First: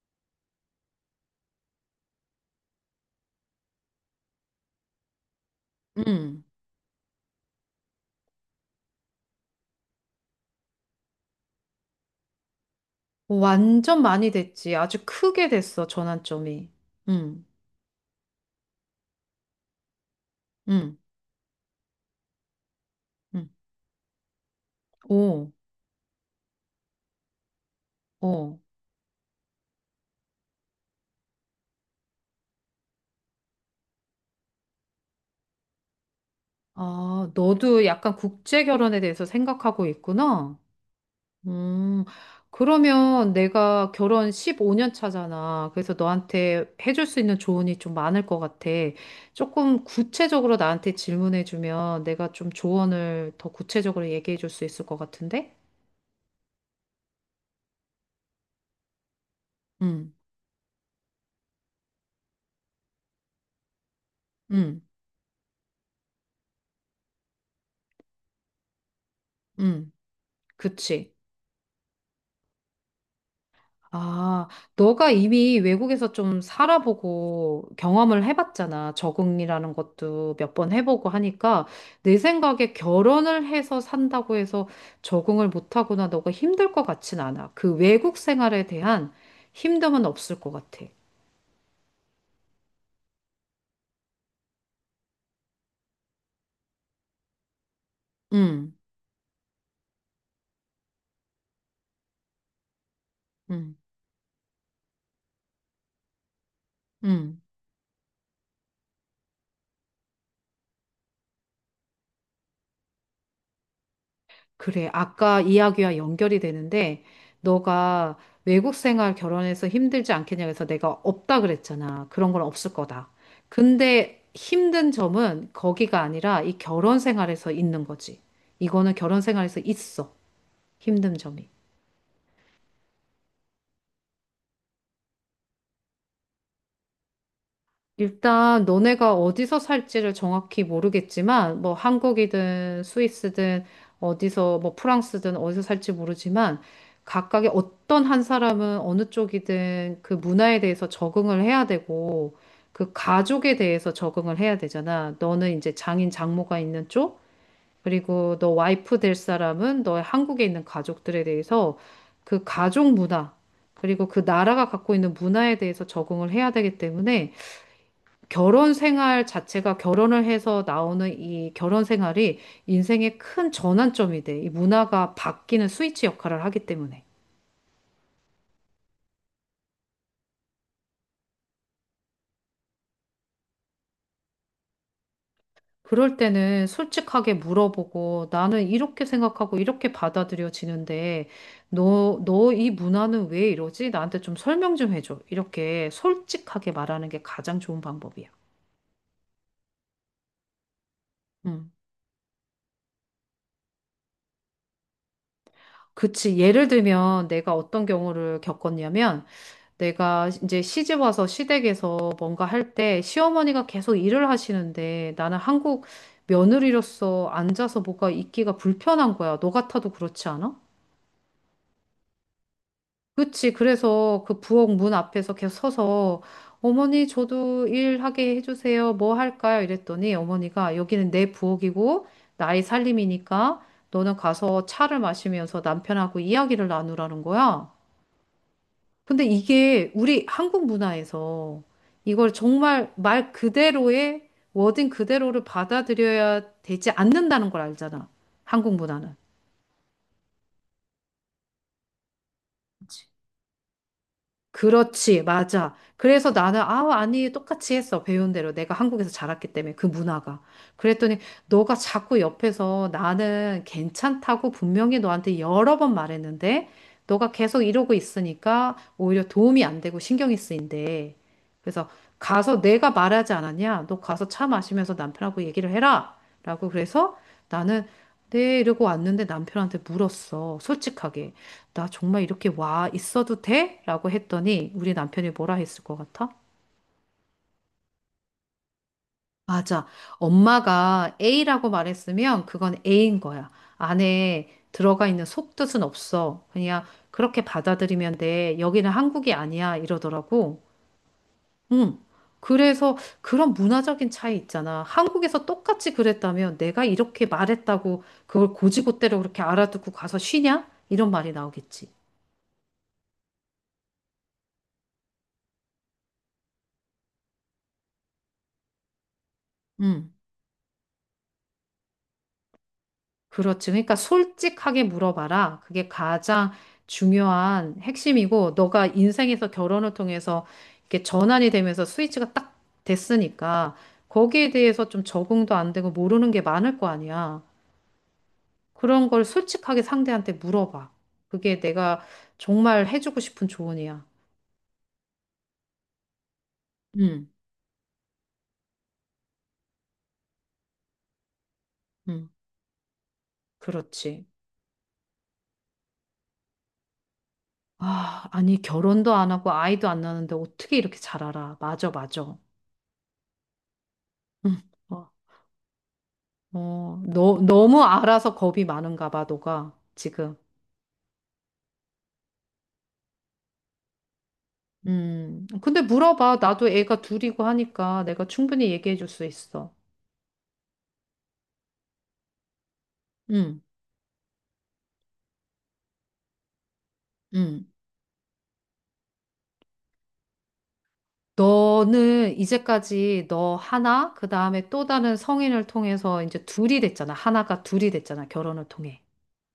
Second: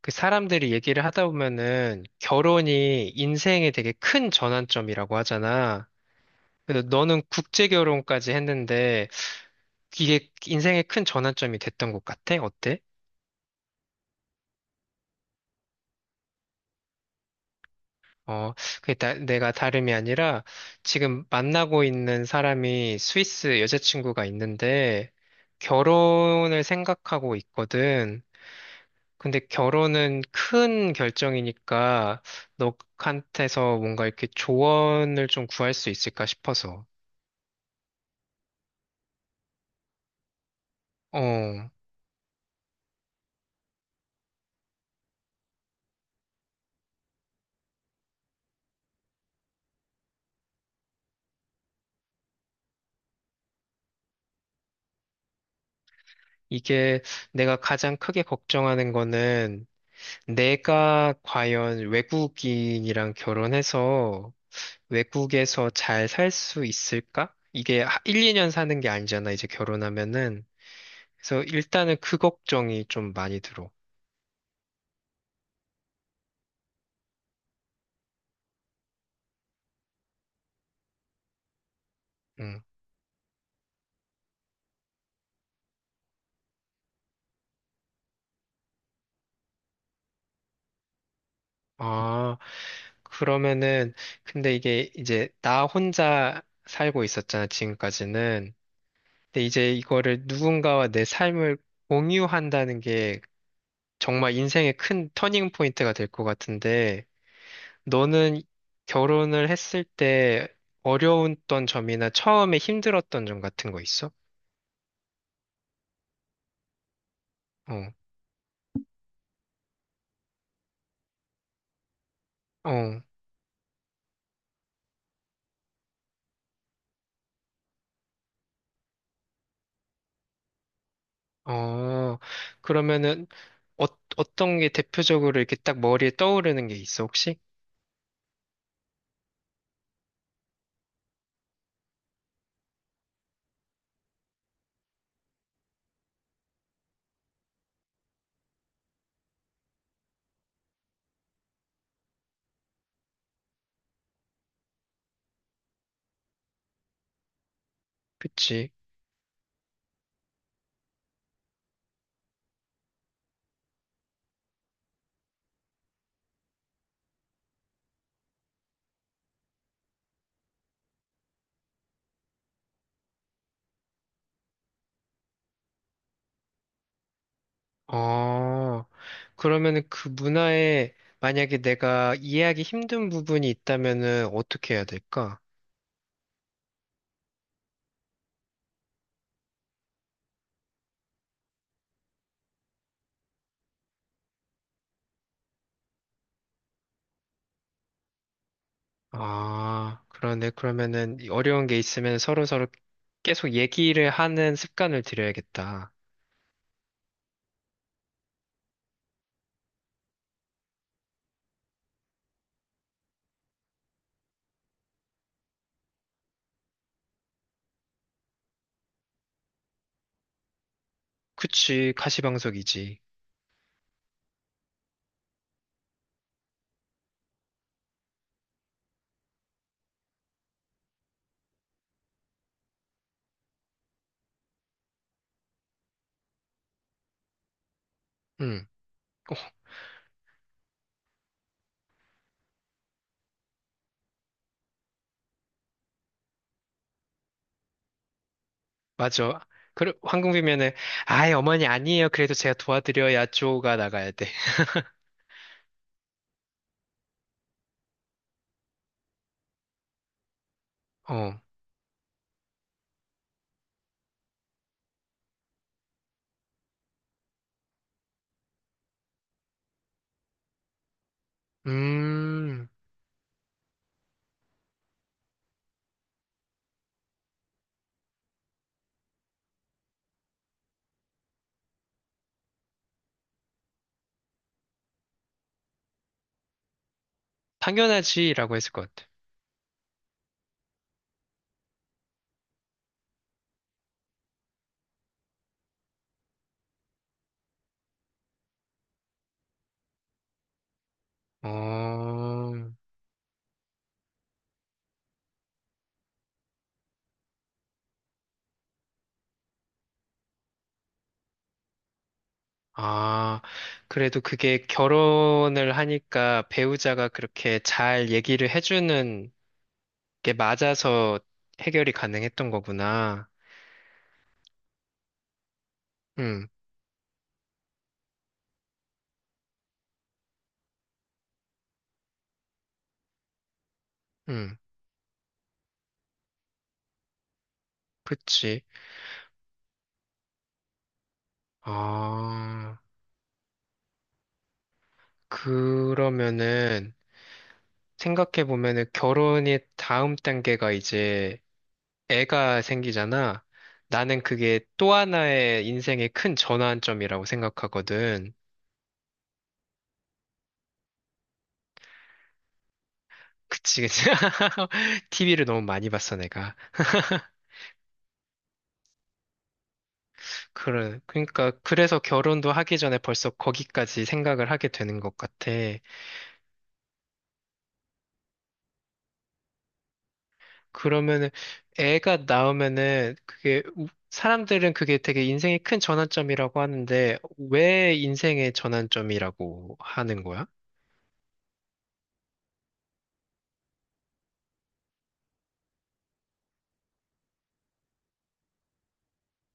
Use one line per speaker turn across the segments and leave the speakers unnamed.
그 사람들이 얘기를 하다 보면은 결혼이 인생에 되게 큰 전환점이라고 하잖아.
음.
그래서 너는 국제 결혼까지 했는데 이게 인생의 큰 전환점이 됐던 것 같아? 어때?
완전 많이 됐지. 아주 크게 됐어, 전환점이. 음.
어, 내가 다름이 아니라
음.
지금 만나고 있는 사람이
음.
스위스 여자친구가 있는데
오.
결혼을 생각하고 있거든.
오.
근데 결혼은 큰 결정이니까 너한테서 뭔가 이렇게 조언을 좀 구할 수 있을까 싶어서.
아, 너도 약간 국제 결혼에 대해서 생각하고 있구나.
어,
음. 그러면 내가 결혼 15년 차잖아. 그래서 너한테 해줄 수 있는 조언이 좀 많을 것 같아. 조금 구체적으로 나한테 질문해주면 내가 좀 조언을 더 구체적으로 얘기해줄 수 있을 것 같은데?
이게 내가 가장 크게 걱정하는 거는
음.
내가 과연 외국인이랑 결혼해서
음.
외국에서 잘 살 수 있을까? 이게 1, 2년 사는 게 아니잖아, 이제
음.
결혼하면은.
그치.
그래서 일단은 그 걱정이 좀 많이 들어.
아, 너가 이미 외국에서 좀 살아보고 경험을 해봤잖아. 적응이라는 것도 몇 번 해보고 하니까 내
응.
생각에 결혼을 해서 산다고 해서 적응을 못하거나 너가 힘들 것 같진 않아. 그 외국 생활에 대한 힘듦은 없을 것 같아.
아, 그러면은. 근데 이게 이제 나 혼자 살고 있었잖아, 지금까지는.
응,
근데 이제 이거를 누군가와 내 삶을 공유한다는 게
응,
정말 인생의 큰 터닝 포인트가 될 것 같은데,
응.
너는 결혼을 했을 때 어려웠던 점이나 처음에 힘들었던 점 같은 거 있어?
그래, 아까 이야기와 연결이 되는데,
어,
너가 외국 생활 결혼해서 힘들지 않겠냐 그래서 내가 없다 그랬잖아. 그런 건 없을
어,
거다. 근데 힘든 점은 거기가 아니라 이 결혼 생활에서 있는 거지. 이거는 결혼 생활에서 있어. 힘든 점이.
어. 그러면은 어, 어떤 게 대표적으로 이렇게 딱 머리에 떠오르는 게 있어, 혹시?
일단 너네가 어디서 살지를 정확히 모르겠지만 뭐 한국이든 스위스든 어디서 뭐 프랑스든 어디서 살지 모르지만 각각의 어떤 한 사람은 어느 쪽이든 그 문화에 대해서 적응을 해야 되고 그 가족에 대해서 적응을 해야 되잖아. 너는 이제 장인 장모가 있는 쪽 그리고 너
그치?
와이프 될 사람은 너의 한국에 있는 가족들에 대해서 그 가족 문화 그리고 그 나라가 갖고 있는 문화에 대해서 적응을 해야 되기 때문에 결혼 생활 자체가 결혼을 해서 나오는 이 결혼 생활이 인생의 큰 전환점이 돼. 이 문화가 바뀌는 스위치 역할을 하기 때문에.
어, 그러면은 그 문화에 만약에 내가 이해하기 힘든 부분이 있다면은 어떻게 해야 될까?
그럴 때는 솔직하게 물어보고 나는 이렇게 생각하고 이렇게 받아들여지는데 너 이 문화는 왜 이러지? 나한테 좀 설명 좀 해줘. 이렇게 솔직하게 말하는 게 가장 좋은 방법이야.
아, 그러네. 그러면은 이 어려운
음.
게 있으면 서로서로 계속 얘기를 하는 습관을 들여야겠다.
그치. 예를 들면 내가 어떤 경우를 겪었냐면 내가 이제 시집 와서 시댁에서 뭔가 할 때 시어머니가 계속 일을 하시는데 나는 한국 며느리로서 앉아서 뭐가 있기가 불편한 거야. 너 같아도 그렇지 않아?
그치, 가시방석이지.
그치. 그래서 그 부엌 문 앞에서 계속 서서 어머니 저도 일하게 해주세요. 뭐 할까요? 이랬더니 어머니가 여기는 내 부엌이고 나의 살림이니까 너는 가서 차를 마시면서 남편하고 이야기를 나누라는 거야.
응,
근데
어,
이게 우리 한국 문화에서 이걸 정말 말 그대로의 워딩 그대로를 받아들여야 되지 않는다는 걸 알잖아. 한국 문화는.
맞아. 그래, 황금비면은, 아이, 어머니 아니에요. 그래도 제가 도와드려야 쪼가 나가야 돼.
그렇지, 맞아. 그래서 나는, 아, 아니, 똑같이 했어. 배운 대로. 내가 한국에서 자랐기 때문에, 그 문화가. 그랬더니,
어,
너가 자꾸 옆에서 나는 괜찮다고 분명히 너한테 여러 번 말했는데, 너가 계속 이러고 있으니까 오히려 도움이 안 되고 신경이 쓰인대. 그래서 가서
음,
내가 말하지 않았냐? 너 가서 차 마시면서 남편하고 얘기를 해라. 라고 그래서 나는, 네, 이러고 왔는데 남편한테 물었어. 솔직하게. 나 정말 이렇게 와 있어도 돼? 라고 했더니 우리 남편이 뭐라 했을 것 같아?
당연하지라고 했을 것 같아.
맞아. 엄마가 A라고 말했으면 그건 A인 거야. 안에 들어가 있는 속뜻은 없어. 그냥 그렇게 받아들이면 돼. 여기는 한국이 아니야. 이러더라고. 응.
어,
그래서 그런 문화적인 차이 있잖아. 한국에서 똑같이 그랬다면 내가 이렇게 말했다고 그걸 고지고대로 그렇게 알아듣고 가서 쉬냐? 이런 말이 나오겠지.
아, 그래도 그게 결혼을 하니까 배우자가 그렇게 잘 얘기를 해주는
응.
이게 맞아서 해결이 가능했던 거구나.
그렇지. 그러니까 솔직하게 물어봐라. 그게
응.
가장 중요한 핵심이고, 너가 인생에서 결혼을 통해서 이렇게 전환이 되면서 스위치가 딱 됐으니까, 거기에
응.
대해서 좀 적응도 안 되고 모르는 게 많을 거 아니야.
그치.
그런 걸 솔직하게 상대한테 물어봐. 그게 내가
아,
정말 해주고 싶은 조언이야.
그러면은
응,
생각해보면은 결혼이 다음 단계가 이제
응,
애가 생기잖아. 나는
그렇지.
그게 또 하나의 인생의 큰 전환점이라고
아,
생각하거든.
아니, 결혼도 안 하고 아이도 안 낳는데 어떻게 이렇게 잘 알아? 맞아, 맞아.
그치, 그치.
응. 어.
TV를 너무 많이 봤어, 내가.
어, 너, 너무 알아서 겁이 많은가 봐, 너가 지금.
그래, 그러니까, 그래서 결혼도 하기 전에 벌써 거기까지 생각을 하게 되는 것 같아.
근데 물어봐. 나도 애가 둘이고 하니까 내가 충분히 얘기해 줄 수 있어.
그러면은 애가 나오면은
음,
그게 사람들은 그게 되게 인생의 큰 전환점이라고 하는데
음.
왜 인생의 전환점이라고 하는 거야?
너는 이제까지 너 하나, 그 다음에 또 다른 성인을 통해서 이제 둘이 됐잖아. 하나가 둘이 됐잖아. 결혼을 통해.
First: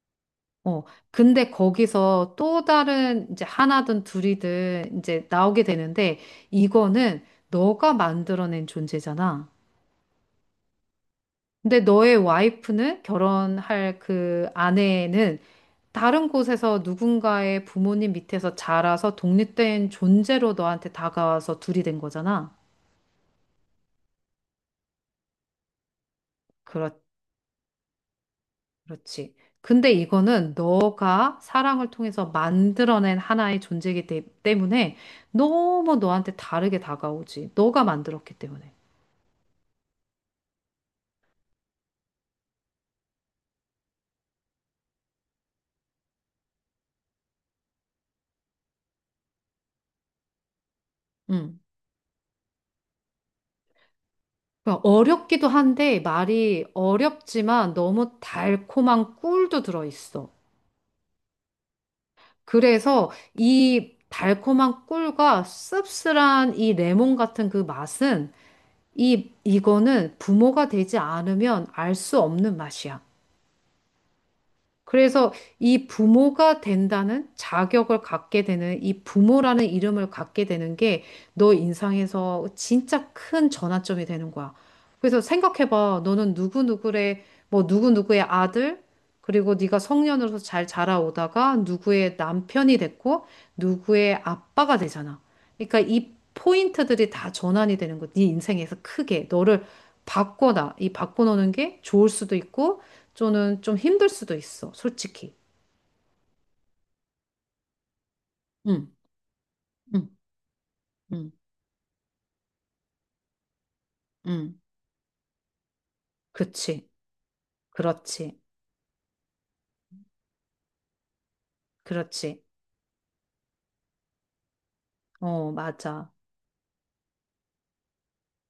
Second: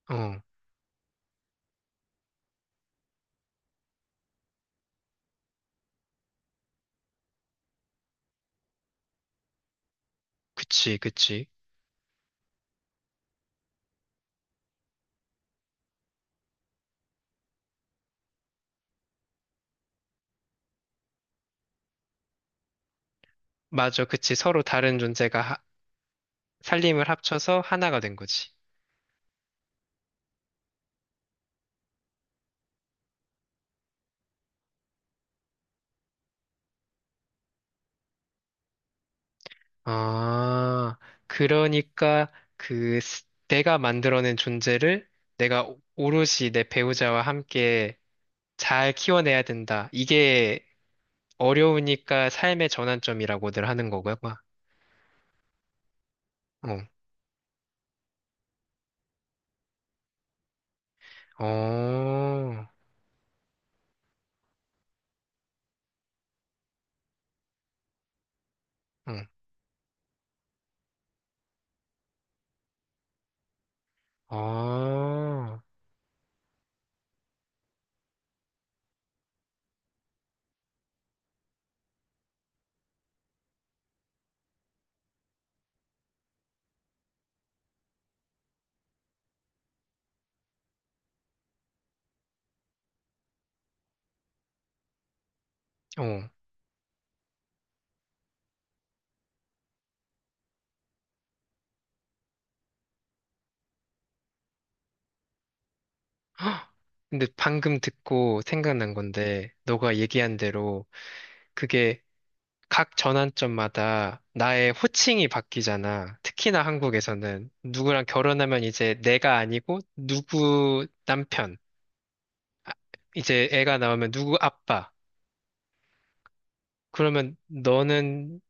어,
어, 근데 거기서 또 다른 이제 하나든 둘이든 이제 나오게 되는데 이거는 너가 만들어낸 존재잖아.
그치, 그치.
근데 너의 와이프는 결혼할 그 아내는 다른 곳에서 누군가의 부모님 밑에서 자라서 독립된 존재로 너한테 다가와서 둘이 된 거잖아.
맞아, 그치. 서로 다른 존재가
그렇,
살림을 합쳐서 하나가 된 거지.
그렇지. 근데 이거는 너가 사랑을 통해서 만들어낸 하나의 존재이기 때문에 너무 너한테 다르게 다가오지. 너가 만들었기 때문에.
아, 그러니까 내가 만들어낸 존재를 내가 오롯이 내 배우자와 함께 잘 키워내야 된다. 이게
음.
어려우니까 삶의 전환점이라고들 하는 거고요.
그러니까 어렵기도 한데 말이
어,
어렵지만 너무 달콤한 꿀도 들어있어.
어,
그래서 이 달콤한 꿀과 씁쓸한 이 레몬 같은 그 맛은
응,
이 이거는 부모가 되지 않으면 알 수 없는 맛이야.
아,
그래서
어.
이 부모가 된다는 자격을 갖게 되는 이 부모라는 이름을 갖게 되는 게 너 인상에서 진짜 큰 전환점이 되는 거야. 그래서 생각해봐. 너는 누구누구의 뭐 누구누구의 아들 그리고 네가 성년으로서 잘 자라오다가 누구의 남편이 됐고 누구의 아빠가 되잖아. 그러니까 이 포인트들이 다 전환이 되는 거. 네 인생에서 크게 너를 바꿔놔. 이 바꿔놓는 게 좋을 수도 있고 저는 좀 힘들 수도 있어, 솔직히.
헉! 근데 방금 듣고
응,
생각난 건데, 너가
응,
얘기한 대로
응,
그게 각 전환점마다
응,
나의 호칭이 바뀌잖아. 특히나
그치,
한국에서는 누구랑
그렇지,
결혼하면 이제 내가 아니고 누구 남편,
그렇지.
이제 애가 나오면 누구 아빠.
어, 맞아,
그러면 너는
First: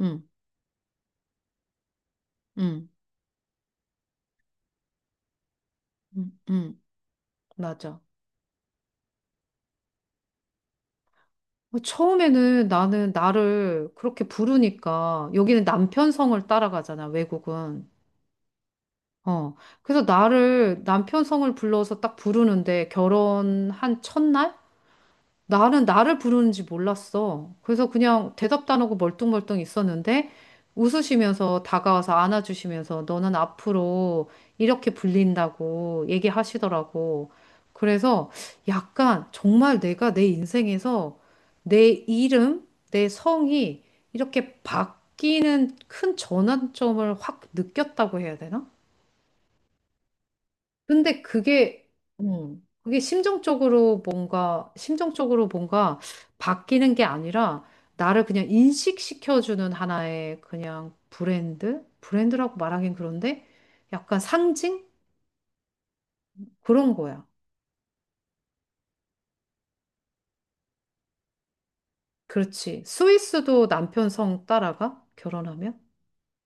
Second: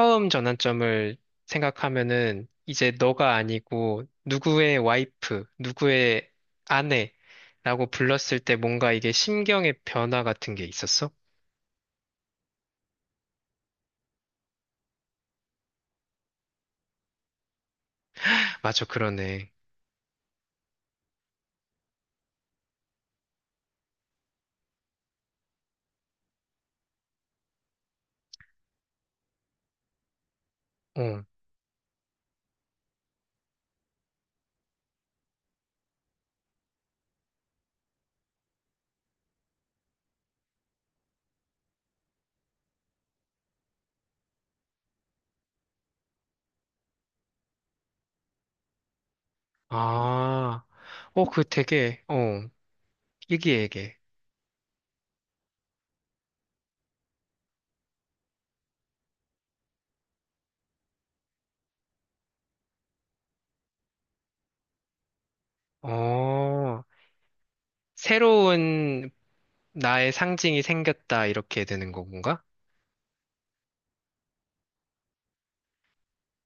응,
전환점을 생각하면은
응,
이제 너가 아니고 누구의 와이프, 누구의
응, 응.
아내라고
맞아.
불렀을 때 뭔가 이게 심경의 변화 같은 게 있었어?
어, 처음에는 나는 나를 그렇게 부르니까, 여기는 남편 성을 따라가잖아, 외국은.
맞아, 그러네.
어, 그래서 나를 남편 성을 불러서 딱 부르는데, 결혼한 첫날? 나는 나를 부르는지 몰랐어. 그래서 그냥 대답도 안 하고 멀뚱멀뚱 있었는데
어.
웃으시면서 다가와서 안아주시면서 너는 앞으로 이렇게 불린다고 얘기하시더라고. 그래서 약간 정말 내가 내 인생에서 내 이름, 내 성이 이렇게 바뀌는 큰 전환점을 확 느꼈다고 해야 되나?
아,
근데
어, 그
그게,
되게, 어,
그게
얘기해, 얘기해.
심정적으로 뭔가, 심정적으로 뭔가 바뀌는 게 아니라 나를 그냥 인식시켜주는 하나의 그냥 브랜드? 브랜드라고 말하긴 그런데 약간 상징?
어,
그런 거야.
새로운 나의 상징이 생겼다, 이렇게 되는 건가?
그렇지. 스위스도 남편 성 따라가? 결혼하면?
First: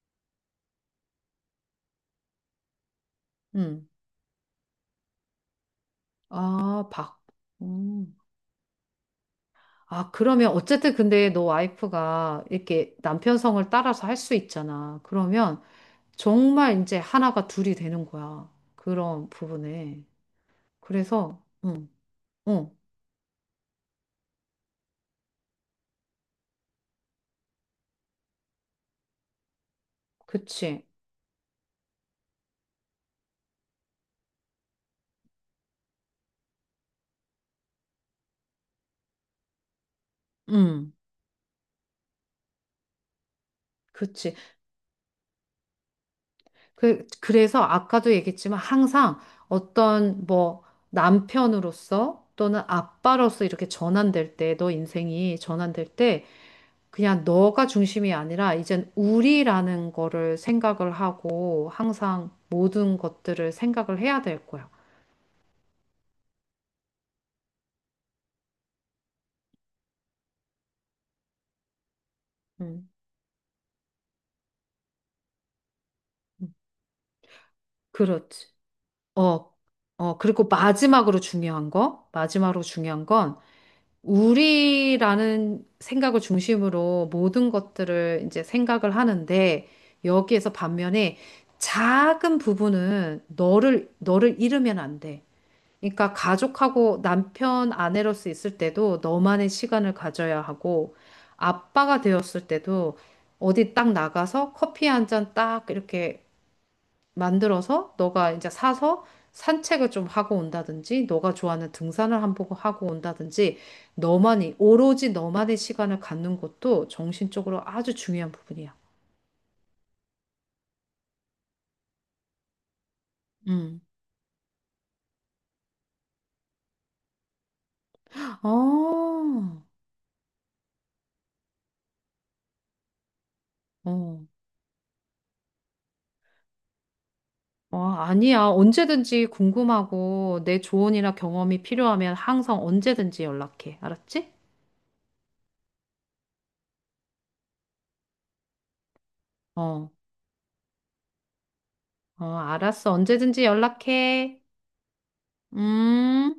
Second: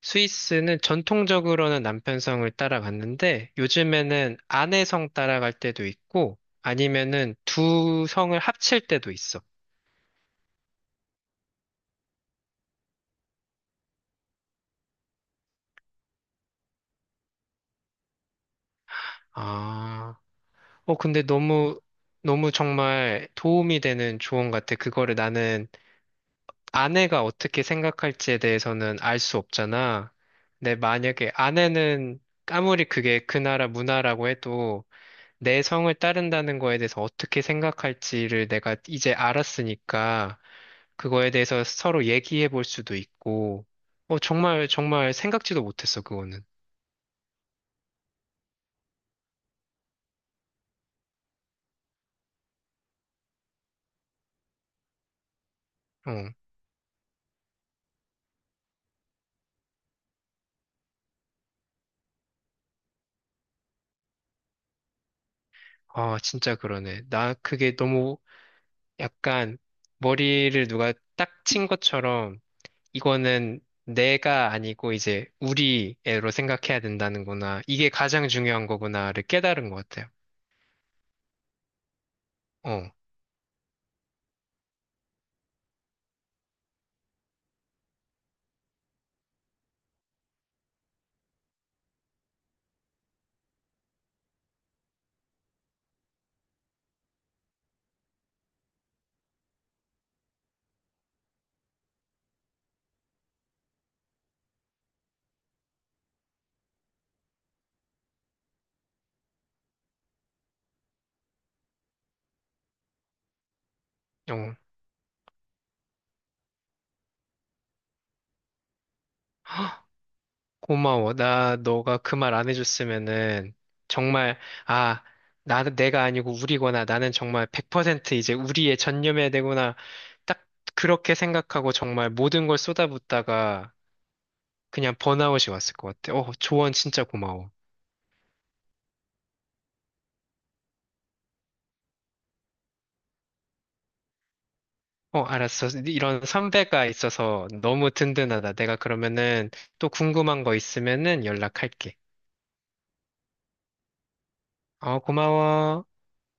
스위스는 전통적으로는 남편성을 따라갔는데
음.
요즘에는 아내성 따라갈 때도 있고
아, 박.
아니면은 두
음.
성을 합칠 때도 있어.
아, 그러면 어쨌든 근데 너 와이프가 이렇게 남편 성을 따라서 할 수 있잖아. 그러면 정말 이제 하나가 둘이 되는 거야. 그런 부분에.
아, 근데
그래서,
너무,
응,
너무
응,
정말 도움이 되는 조언 같아. 그거를 나는 아내가 어떻게 생각할지에 대해서는 알 수 없잖아. 근데
그치,
만약에 아내는 아무리 그게 그 나라 문화라고 해도 내 성을 따른다는 거에 대해서 어떻게 생각할지를 내가 이제 알았으니까
응,
그거에 대해서 서로 얘기해 볼 수도 있고,
그치.
정말, 정말 생각지도 못했어, 그거는.
그래서 아까도 얘기했지만 항상 어떤 뭐 남편으로서 또는 아빠로서 이렇게 전환될 때, 너 인생이 전환될
어,
때, 그냥 너가 중심이 아니라 이젠 우리라는 거를 생각을 하고 항상 모든 것들을 생각을 해야 될 거야.
아, 진짜 그러네. 나 그게 너무 약간 머리를 누가 딱 친 것처럼
응,
이거는 내가 아니고 이제 우리 애로
응.
생각해야 된다는구나. 이게 가장
그렇지.
중요한 거구나를
어,
깨달은 것 같아요.
어, 그리고 마지막으로 중요한 거, 마지막으로
어,
중요한 건, 우리라는 생각을 중심으로 모든 것들을 이제 생각을 하는데, 여기에서 반면에 작은 부분은 너를 잃으면 안 돼. 그러니까 가족하고 남편, 아내로서 있을 때도 너만의 시간을 가져야 하고, 아빠가 되었을 때도 어디 딱 나가서 커피 한 잔 딱 이렇게 만들어서 너가 이제 사서 산책을 좀 하고 온다든지, 너가 좋아하는 등산을 한 번 하고 온다든지,
어.
너만이, 오로지 너만의 시간을 갖는 것도 정신적으로 아주 중요한 부분이야.
고마워. 나 너가 그 말 안 해줬으면은
음.
정말, 아, 나는 내가 아니고 우리구나. 나는 정말 100% 이제 우리에
어,
전념해야 되구나. 딱 그렇게 생각하고 정말 모든 걸 쏟아붓다가
어.
그냥 번아웃이 왔을 것 같아. 어, 조언 진짜 고마워.
어, 아니야. 언제든지 궁금하고 내 조언이나 경험이 필요하면 항상 언제든지 연락해. 알았지?
어, 알았어. 이런 선배가 있어서 너무 든든하다. 내가 그러면은 또
어,
궁금한 거 있으면은 연락할게.
어, 알았어. 언제든지 연락해.
어, 고마워.
음.